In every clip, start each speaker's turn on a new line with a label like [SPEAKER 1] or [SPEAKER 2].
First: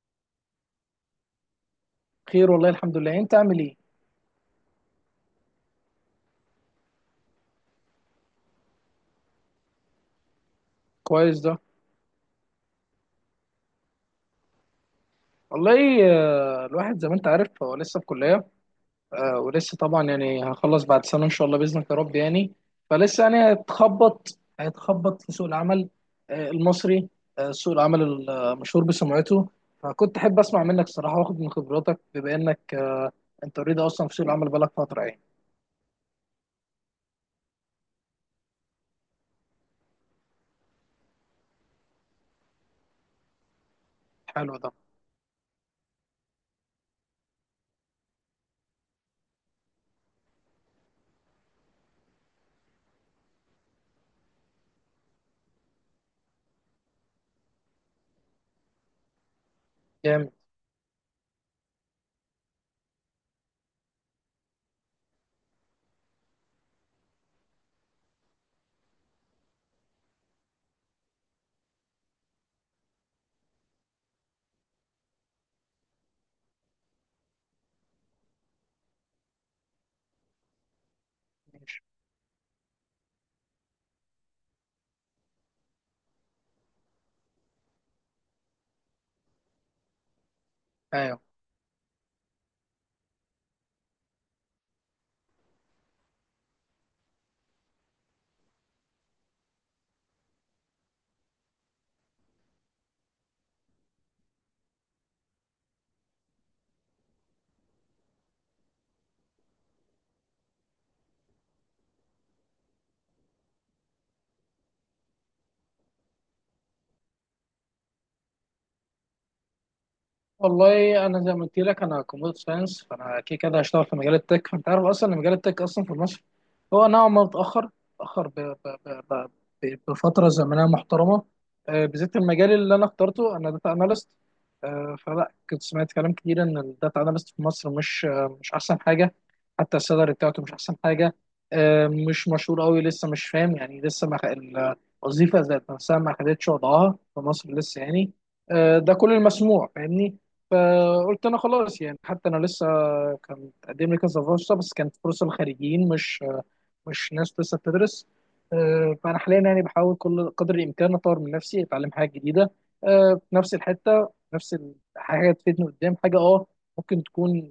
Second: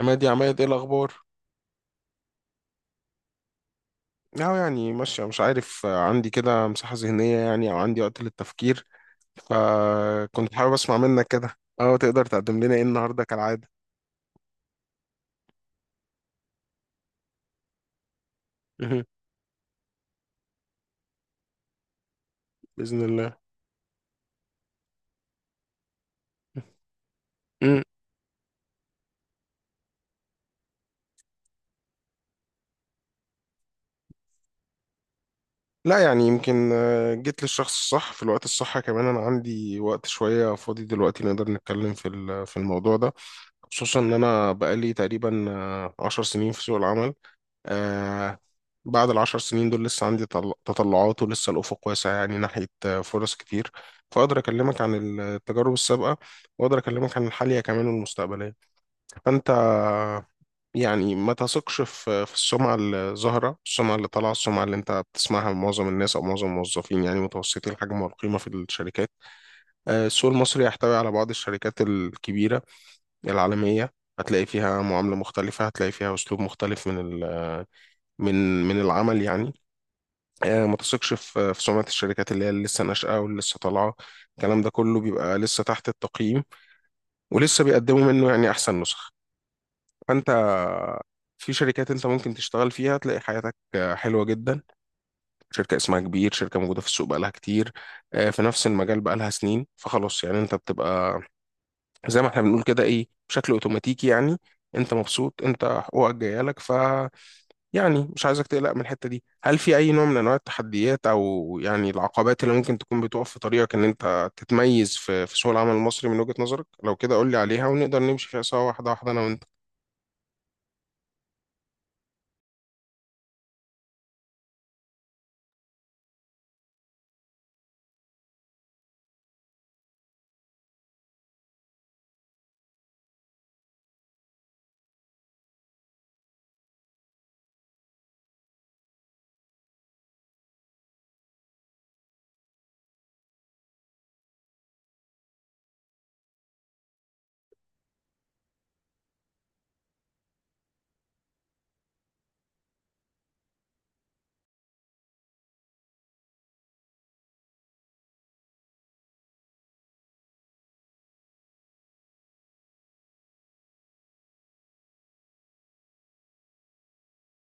[SPEAKER 1] عماد يا عماد، ايه الاخبار؟
[SPEAKER 2] خير والله الحمد لله. انت عامل ايه؟
[SPEAKER 1] أهو يعني ماشي مش عارف، عندي كده مساحة ذهنية، يعني او عندي وقت للتفكير. فكنت حابب اسمع منك
[SPEAKER 2] كويس
[SPEAKER 1] كده،
[SPEAKER 2] ده
[SPEAKER 1] تقدر تقدم لنا ايه النهارده كالعادة؟
[SPEAKER 2] والله. الواحد زي ما انت عارف هو لسه في كلية.
[SPEAKER 1] مهم.
[SPEAKER 2] ولسه طبعا يعني هخلص بعد سنة ان شاء الله بإذنك يا رب يعني.
[SPEAKER 1] بإذن
[SPEAKER 2] فلسه
[SPEAKER 1] الله.
[SPEAKER 2] يعني هيتخبط في سوق العمل المصري، سوق
[SPEAKER 1] مم.
[SPEAKER 2] العمل المشهور بسمعته. فكنت احب اسمع منك الصراحة واخد من خبراتك بما انك انت اوريدي اصلا في سوق العمل بقالك فترة يعني.
[SPEAKER 1] لا، يعني يمكن جيت للشخص الصح في الوقت الصح كمان. انا عندي وقت شوية فاضي دلوقتي، نقدر نتكلم في في الموضوع ده. خصوصا ان انا
[SPEAKER 2] حلو ده.
[SPEAKER 1] بقالي تقريبا 10 سنين في سوق العمل. آه، بعد العشر سنين دول لسه عندي تطلعات، ولسه الأفق واسع، يعني ناحية فرص كتير. فأقدر أكلمك عن التجارب السابقة، وأقدر أكلمك عن الحالية كمان والمستقبلية، فأنت.
[SPEAKER 2] جامد.
[SPEAKER 1] يعني ما تثقش في السمعة الظاهرة، السمعة اللي طالعة، السمعة اللي أنت بتسمعها من معظم الناس أو معظم الموظفين، يعني متوسطي الحجم والقيمة في الشركات. السوق المصري يحتوي على بعض الشركات الكبيرة العالمية. هتلاقي فيها معاملة مختلفة، هتلاقي فيها أسلوب مختلف من ال- من العمل يعني. ما تثقش في
[SPEAKER 2] ماشي.
[SPEAKER 1] سمعة الشركات اللي هي اللي لسه ناشئة، واللي لسه طالعة. الكلام ده كله بيبقى لسه تحت التقييم، ولسه بيقدموا منه يعني أحسن نسخ، فأنت.
[SPEAKER 2] ايوه.
[SPEAKER 1] في شركات أنت ممكن تشتغل فيها تلاقي حياتك حلوة جدا. شركة اسمها كبير، شركة موجودة في السوق بقالها كتير في نفس المجال، بقالها سنين. فخلاص يعني أنت بتبقى زي ما احنا بنقول كده إيه، بشكل أوتوماتيكي يعني. أنت مبسوط، أنت حقوقك جاية لك. يعني مش عايزك تقلق من الحتة دي. هل في أي نوع من أنواع التحديات أو يعني العقبات اللي ممكن تكون بتقف في طريقك إن أنت تتميز في سوق العمل المصري من وجهة نظرك؟ لو كده قول لي عليها، ونقدر نمشي فيها سوا، واحدة واحدة، أنا وأنت.
[SPEAKER 2] والله انا زي ما قلت لك انا كمبيوتر ساينس، فانا كده كده هشتغل في مجال التك. فانت عارف اصلا ان مجال التك اصلا في مصر هو نوعا ما متاخر، متاخر ب... ب... بفتره زمنيه محترمه. بالذات المجال اللي انا اخترته انا داتا اناليست. فلا، كنت سمعت كلام كتير ان الداتا اناليست في مصر مش مش احسن حاجه. حتى السالري بتاعته مش احسن حاجه. مش مشهور قوي لسه، مش فاهم يعني لسه ما خ- الوظيفه ذات نفسها ما خدتش وضعها في مصر لسه يعني. ده كل المسموع فاهمني. فقلت انا خلاص يعني، حتى انا لسه كان تقدم لي كذا فرصه بس كانت فرصه للخريجين، مش ناس لسه بتدرس. فانا حاليا يعني بحاول كل قدر الامكان اطور من نفسي، اتعلم حاجه جديده في نفس الحته، حاجه تفيدني قدام، حاجه اه ممكن تكون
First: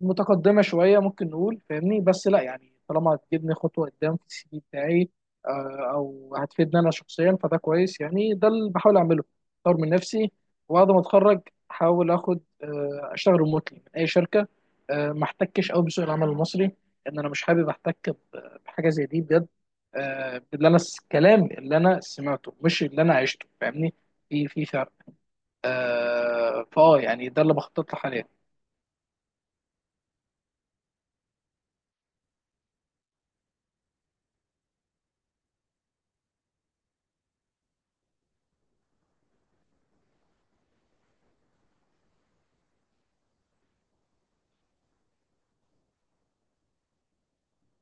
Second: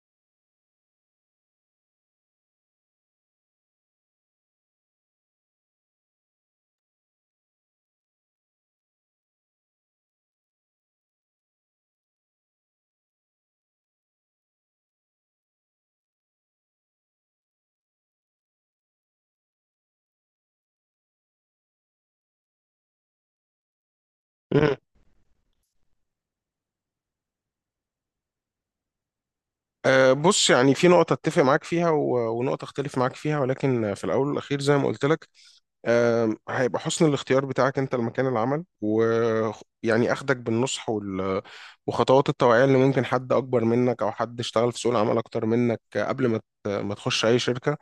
[SPEAKER 2] متقدمه شويه ممكن نقول فاهمني، بس لا يعني طالما هتجيبني خطوه قدام في السي في بتاعي او هتفيدني انا شخصيا فده كويس يعني. ده اللي بحاول اعمله، اطور من نفسي. وبعد ما اتخرج احاول اخد اشتغل ريموتلي من اي شركه ما احتكش قوي بسوق العمل المصري، لان انا مش حابب احتك بحاجه زي دي بجد. آه، اللي انا الكلام اللي انا سمعته مش اللي انا عشته فاهمني، في
[SPEAKER 1] مم.
[SPEAKER 2] فرق. فاه يعني ده اللي بخطط له حاليا.
[SPEAKER 1] بص، يعني في نقطة أتفق معاك فيها ونقطة أختلف معاك فيها، ولكن في الأول والأخير زي ما قلت لك. هيبقى حسن الاختيار بتاعك انت لمكان العمل، ويعني اخدك بالنصح وخطوات التوعية، اللي ممكن حد اكبر منك او حد اشتغل في سوق العمل اكتر منك، قبل ما ما تخش اي شركة.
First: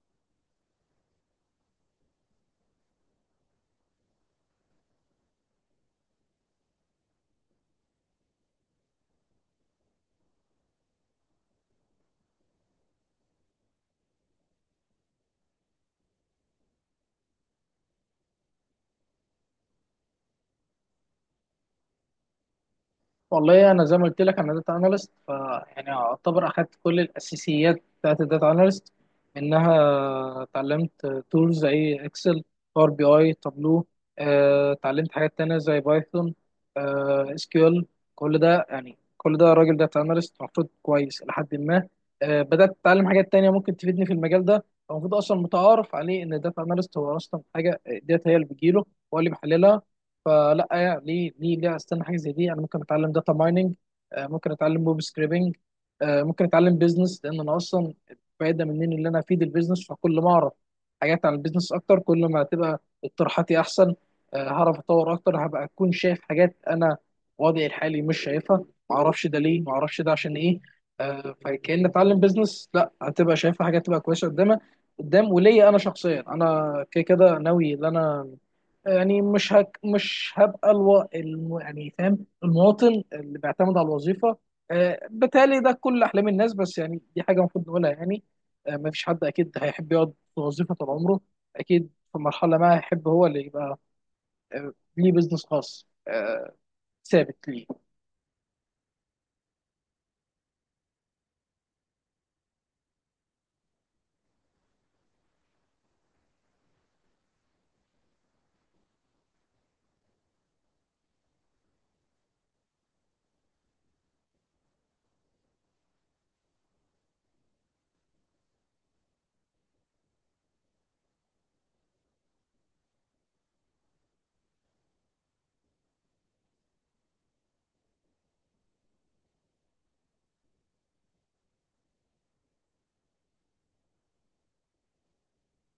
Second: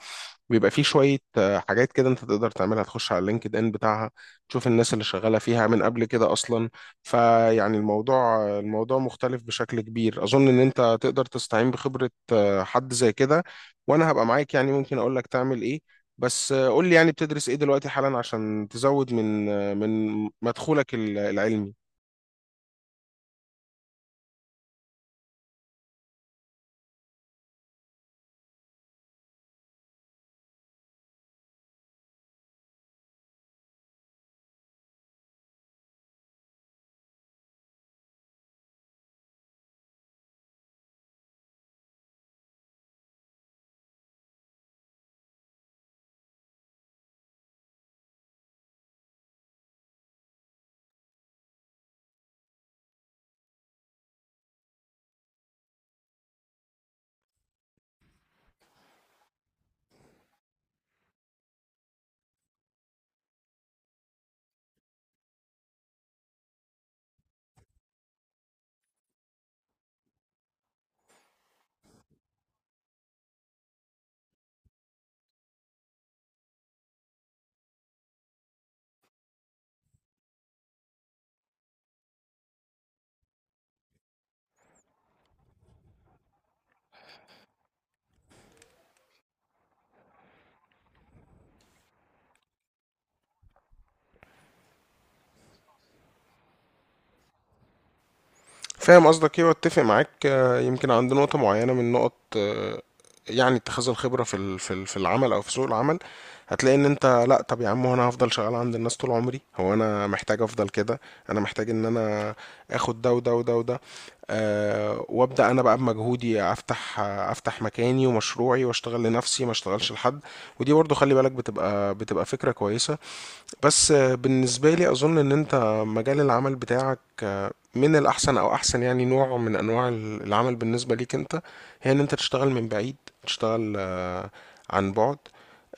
[SPEAKER 1] بيبقى فيه شوية حاجات كده انت تقدر تعملها. تخش على اللينكد ان بتاعها، تشوف الناس اللي شغالة فيها من قبل كده اصلا. فيعني الموضوع مختلف بشكل كبير. اظن ان انت تقدر تستعين بخبرة حد زي كده، وانا هبقى معاك، يعني ممكن اقول لك تعمل ايه. بس قول لي يعني بتدرس ايه دلوقتي حالا، عشان تزود من مدخولك العلمي.
[SPEAKER 2] والله انا زي ما قلت لك انا داتا اناليست، ف يعني اعتبر اخدت كل الاساسيات بتاعت الداتا اناليست منها. اتعلمت تولز زي اكسل، باور بي اي، تابلو. اتعلمت حاجات تانية زي بايثون، اس كيو ال. كل ده يعني، كل ده راجل داتا اناليست المفروض كويس الى حد ما. بدات اتعلم حاجات تانية ممكن تفيدني في المجال ده. المفروض اصلا متعارف عليه ان الداتا اناليست هو اصلا حاجه ديت هي اللي بتجيله، هو اللي بيحللها. فلا يعني ليه استنى حاجه زي دي. انا ممكن اتعلم داتا مايننج، ممكن اتعلم ويب سكريبنج، ممكن اتعلم بيزنس، لان انا اصلا فايده مني ان انا افيد البيزنس. فكل ما اعرف حاجات عن البيزنس اكتر، كل ما هتبقى اقتراحاتي احسن. هعرف اتطور اكتر، هبقى اكون شايف حاجات انا وضعي الحالي مش شايفها. ما اعرفش ده ليه، ما اعرفش ده عشان ايه. فكأن اتعلم بيزنس لا هتبقى شايفها حاجات تبقى كويسه قدامها قدام. وليا انا شخصيا انا كده كده ناوي ان انا يعني مش هبقى يعني فاهم، المواطن اللي بيعتمد على الوظيفه. آه بالتالي ده كل احلام الناس، بس يعني دي حاجه المفروض نقولها يعني. آه ما فيش حد اكيد هيحب يقعد في وظيفه طول عمره، اكيد في مرحله ما هيحب هو اللي يبقى آه ليه بيزنس خاص، آه ثابت ليه.
[SPEAKER 1] فاهم قصدك ايه، واتفق معاك. يمكن عند نقطة معينة من نقط، يعني اتخاذ الخبرة في العمل او في سوق العمل، هتلاقي ان انت لا طب يا عم، هو انا هفضل شغال عند الناس طول عمري؟ هو انا محتاج افضل كده؟ انا محتاج ان انا اخد ده وده وده وده. وابدا انا بقى بمجهودي افتح مكاني ومشروعي، واشتغل لنفسي ما اشتغلش لحد. ودي برضو خلي بالك، بتبقى فكرة كويسة. بس بالنسبة لي أظن إن أنت، مجال العمل بتاعك من الأحسن، أو أحسن يعني نوع من أنواع العمل بالنسبة ليك أنت، هي إن أنت تشتغل من بعيد، تشتغل عن بعد.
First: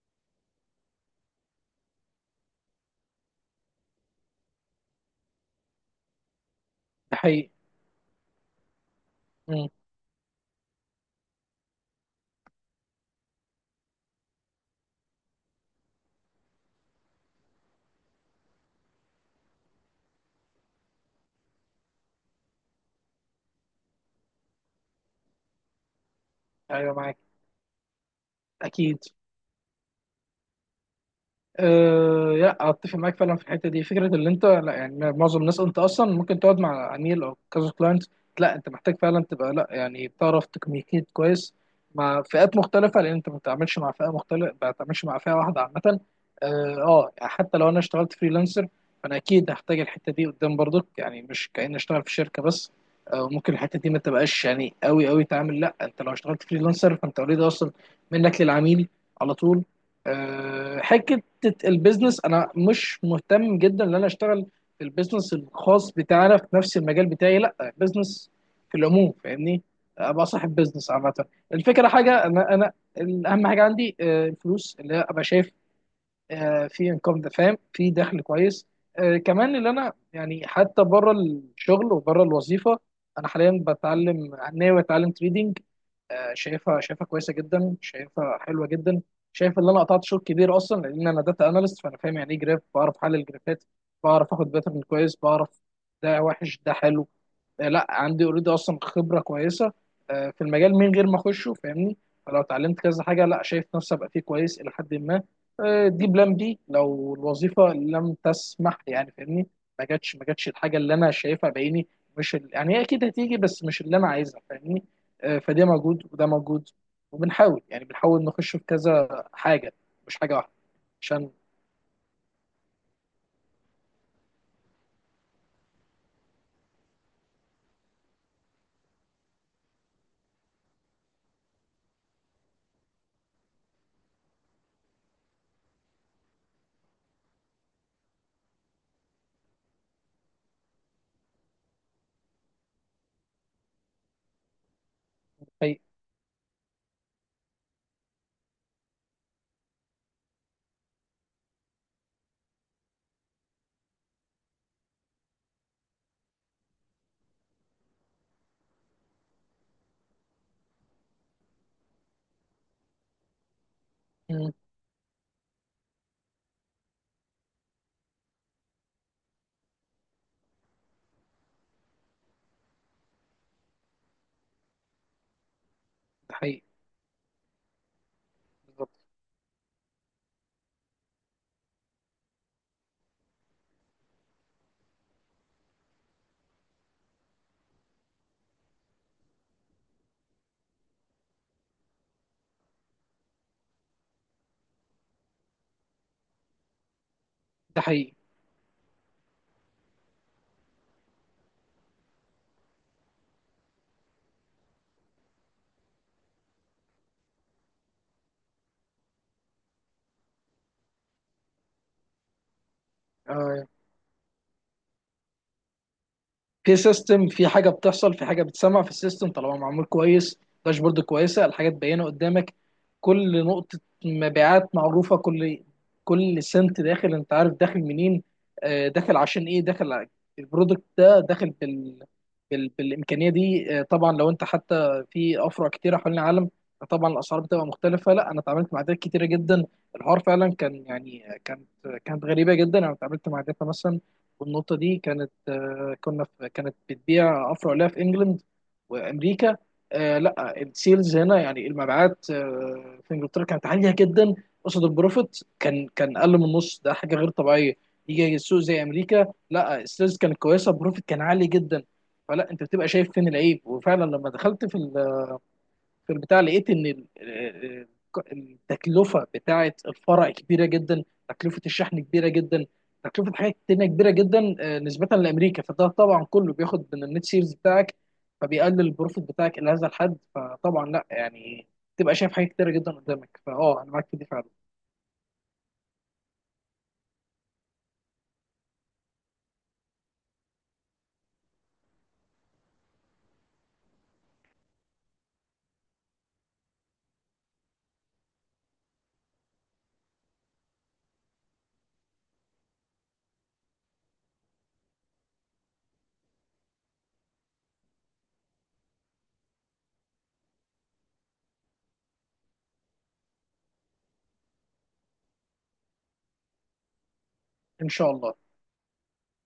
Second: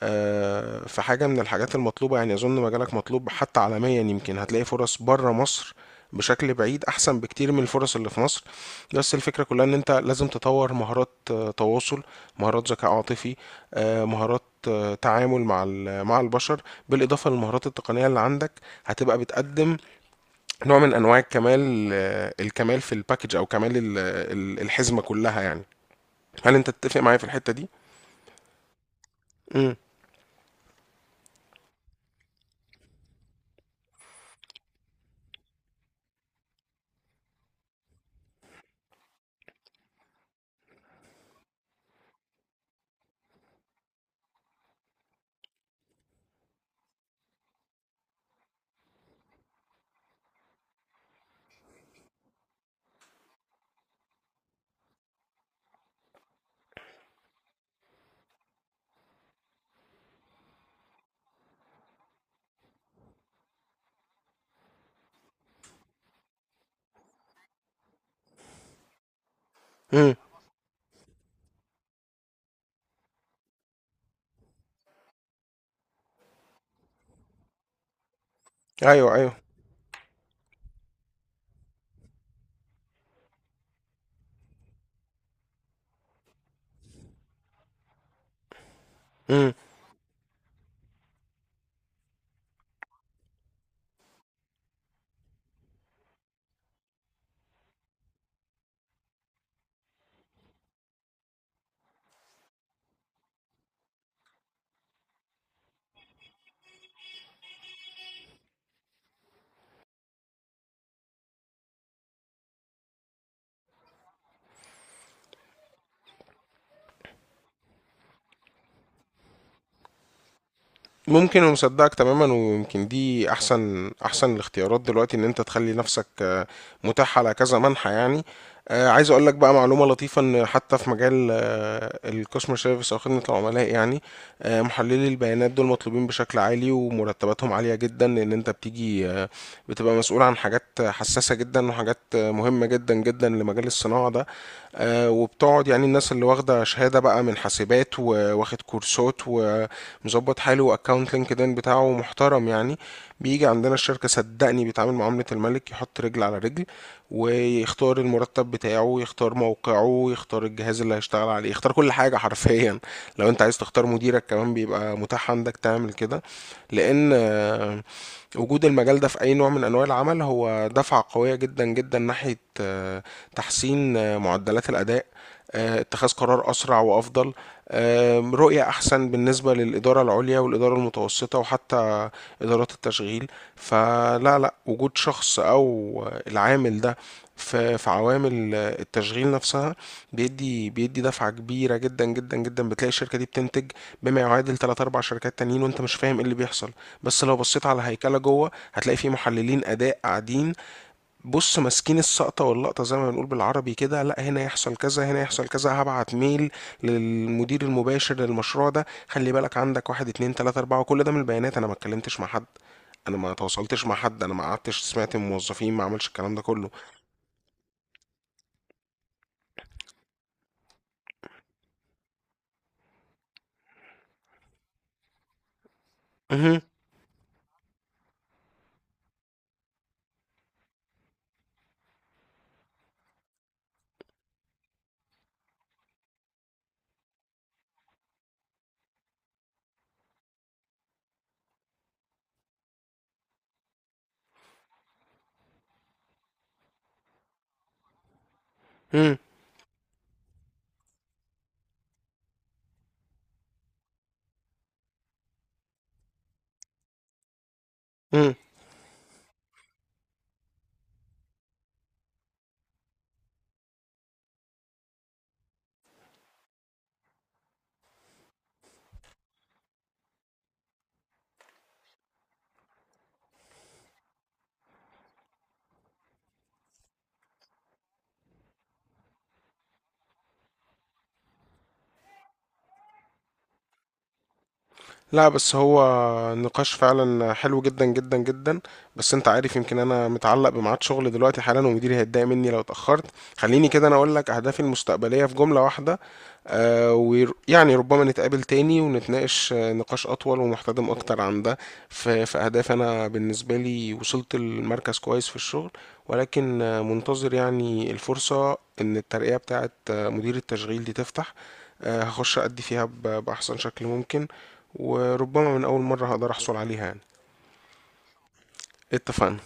[SPEAKER 1] في حاجة من الحاجات المطلوبة، يعني أظن مجالك مطلوب حتى عالميا. يمكن هتلاقي فرص بره مصر بشكل بعيد
[SPEAKER 2] ده
[SPEAKER 1] أحسن
[SPEAKER 2] حقيقي.
[SPEAKER 1] بكتير من الفرص اللي في مصر. بس الفكرة كلها
[SPEAKER 2] مم.
[SPEAKER 1] إن أنت لازم تطور مهارات تواصل، مهارات ذكاء عاطفي، مهارات تعامل مع البشر، بالاضافه للمهارات التقنيه اللي عندك. هتبقى بتقدم نوع من انواع الكمال في الباكج، او كمال الحزمه كلها يعني. هل انت
[SPEAKER 2] ايوه
[SPEAKER 1] تتفق معايا
[SPEAKER 2] معاك،
[SPEAKER 1] في الحته دي؟
[SPEAKER 2] اكيد.
[SPEAKER 1] امم.
[SPEAKER 2] أه لا، اتفق معاك فعلا في الحته دي. فكره اللي انت لا يعني معظم الناس، انت اصلا ممكن تقعد مع عميل او كذا كلاينت، لا انت محتاج فعلا تبقى لا يعني بتعرف تكميكيت كويس مع فئات مختلفه، لان انت ما بتتعاملش مع فئه مختلفه، ما بتتعاملش مع فئه واحده عامه. اه. يعني حتى لو انا اشتغلت فريلانسر فانا اكيد هحتاج الحته دي قدام برضك يعني، مش كأني اشتغل في شركه بس. أه ممكن الحته دي ما تبقاش يعني قوي قوي تعامل، لا انت لو اشتغلت فريلانسر فانت اوريدي اصلا منك للعميل على طول. آه، حته حته البيزنس، انا مش مهتم جدا ان انا اشتغل في البيزنس الخاص بتاعنا في نفس المجال بتاعي، لا بيزنس في العموم فاهمني.
[SPEAKER 1] امم.
[SPEAKER 2] ابقى صاحب بيزنس عامه. الفكره حاجه انا اهم حاجه عندي الفلوس، اللي هي ابقى شايف في انكم ده فاهم، في دخل كويس.
[SPEAKER 1] ايوه، ايوه.
[SPEAKER 2] كمان اللي انا يعني حتى بره الشغل وبره الوظيفه، انا حاليا بتعلم ناوي اتعلم تريدينج. شايفها كويسه جدا، شايفها حلوه جدا.
[SPEAKER 1] مم.
[SPEAKER 2] شايف ان انا قطعت شوط كبير اصلا، لان انا داتا اناليست فانا فاهم يعني ايه جراف، بعرف احلل جرافات، بعرف اخد باترن كويس، بعرف ده وحش ده حلو. لا عندي اوريدي اصلا خبره كويسه في المجال من غير ما اخشه فاهمني. فلو اتعلمت كذا حاجه لا شايف نفسي ابقى فيه كويس الى حد ما. دي بلان بي لو الوظيفه لم تسمح يعني فاهمني، ما جاتش الحاجه اللي انا شايفها بعيني. مش ال... يعني هي اكيد هتيجي بس مش اللي انا عايزها فاهمني. فده موجود وده موجود، وبنحاول يعني بنحاول نخش في كذا حاجه مش حاجه واحده عشان
[SPEAKER 1] ممكن، ومصدقك تماما. ويمكن دي احسن احسن الاختيارات دلوقتي، ان انت تخلي نفسك متاح على كذا منحى يعني. عايز اقول لك بقى معلومه لطيفه، ان حتى في مجال الكاستمر سيرفيس او خدمه العملاء يعني، محللي البيانات دول مطلوبين بشكل عالي، ومرتباتهم عاليه جدا، لان انت بتيجي بتبقى مسؤول عن حاجات حساسه جدا، وحاجات مهمه جدا جدا لمجال الصناعه ده. وبتقعد
[SPEAKER 2] حقيقي.
[SPEAKER 1] يعني، الناس اللي واخده شهاده بقى من حاسبات، وواخد كورسات و مظبط حاله، واكونت لينكدين بتاعه محترم يعني، بيجي عندنا الشركة صدقني بيتعامل معاملة الملك. يحط رجل على رجل، ويختار المرتب بتاعه، يختار موقعه، يختار الجهاز اللي هيشتغل عليه، يختار كل حاجة حرفيا. لو انت عايز تختار مديرك
[SPEAKER 2] مم.
[SPEAKER 1] كمان بيبقى متاح عندك تعمل كده. لان وجود المجال ده في أي نوع من أنواع العمل هو دفعة قوية جدا جدا، ناحية تحسين معدلات الأداء، اتخاذ
[SPEAKER 2] ده
[SPEAKER 1] قرار
[SPEAKER 2] حقيقي.
[SPEAKER 1] أسرع وأفضل، رؤية
[SPEAKER 2] بالظبط.
[SPEAKER 1] أحسن بالنسبة للإدارة العليا والإدارة المتوسطة، وحتى إدارات التشغيل. فلا لا، وجود شخص أو العامل ده في عوامل التشغيل نفسها بيدي دفعة كبيرة جدا جدا جدا. بتلاقي الشركة دي بتنتج بما يعادل 3 4 شركات تانيين، وانت مش فاهم ايه اللي بيحصل. بس لو بصيت على
[SPEAKER 2] ده حقيقي.
[SPEAKER 1] هيكلة جوه، هتلاقي فيه محللين أداء قاعدين. بص، ماسكين السقطة واللقطة زي ما بنقول بالعربي كده، لا هنا يحصل كذا، هنا يحصل كذا، هبعت ميل للمدير المباشر للمشروع ده. خلي بالك، عندك واحد اتنين تلاتة أربعة، وكل ده من البيانات. أنا ما اتكلمتش مع حد، أنا ما
[SPEAKER 2] آه،
[SPEAKER 1] تواصلتش مع حد، أنا ما قعدتش سمعت من موظفين، ما عملش الكلام ده كله.
[SPEAKER 2] في سيستم، في حاجه بتحصل في حاجه بتسمع في السيستم طالما معمول كويس، داشبورد كويسه، الحاجات باينه قدامك، كل نقطه مبيعات معروفه، كل
[SPEAKER 1] مهم.
[SPEAKER 2] سنت داخل انت عارف داخل منين، داخل عشان ايه، البرودكت ده داخل بالامكانيه دي. طبعا لو انت حتى في افرع كتيره حوالين العالم طبعا الاسعار بتبقى مختلفه. لا انا اتعاملت مع عادات كتيره جدا، الحوار فعلا كان يعني كانت غريبه جدا. انا اتعاملت مع داتا مثلا، والنقطة دي كانت آه، كنا في كانت بتبيع أفرع لها في إنجلند
[SPEAKER 1] مم.
[SPEAKER 2] وأمريكا. لا السيلز هنا يعني المبيعات في إنجلترا كانت عالية جدا، قصاد البروفيت كان أقل من النص، ده حاجة غير طبيعية.
[SPEAKER 1] مم.
[SPEAKER 2] يجي السوق زي أمريكا لا السيلز كانت كويسة، البروفيت كان عالي جدا. فلا أنت بتبقى شايف فين العيب. وفعلا لما دخلت في في البتاع لقيت ان التكلفه بتاعه الفرع كبيره جدا، تكلفه الشحن كبيره جدا، تكلفه حاجات تانية كبيره جدا نسبه لامريكا. فده طبعا كله بياخد من النت سيرز بتاعك، فبيقلل البروفيت بتاعك الى هذا الحد. فطبعا لا يعني تبقى شايف حاجات كتيره جدا قدامك. فاه انا معاك في دي فعلا
[SPEAKER 1] لا، بس هو نقاش فعلا حلو جدا جدا جدا. بس انت عارف، يمكن انا متعلق بميعاد شغل دلوقتي حالا، ومديري هيتضايق مني لو اتأخرت. خليني كده انا اقول لك اهدافي المستقبلية في جملة واحدة. ويعني ربما نتقابل تاني ونتناقش نقاش اطول ومحتدم اكتر عن ده. في اهداف، انا بالنسبة لي وصلت المركز كويس في الشغل، ولكن منتظر يعني الفرصة ان الترقية بتاعت مدير التشغيل دي تفتح. هخش أدي فيها بأحسن شكل ممكن، وربما من أول مرة هقدر أحصل عليها يعني.
[SPEAKER 2] ان شاء الله.
[SPEAKER 1] اتفقنا.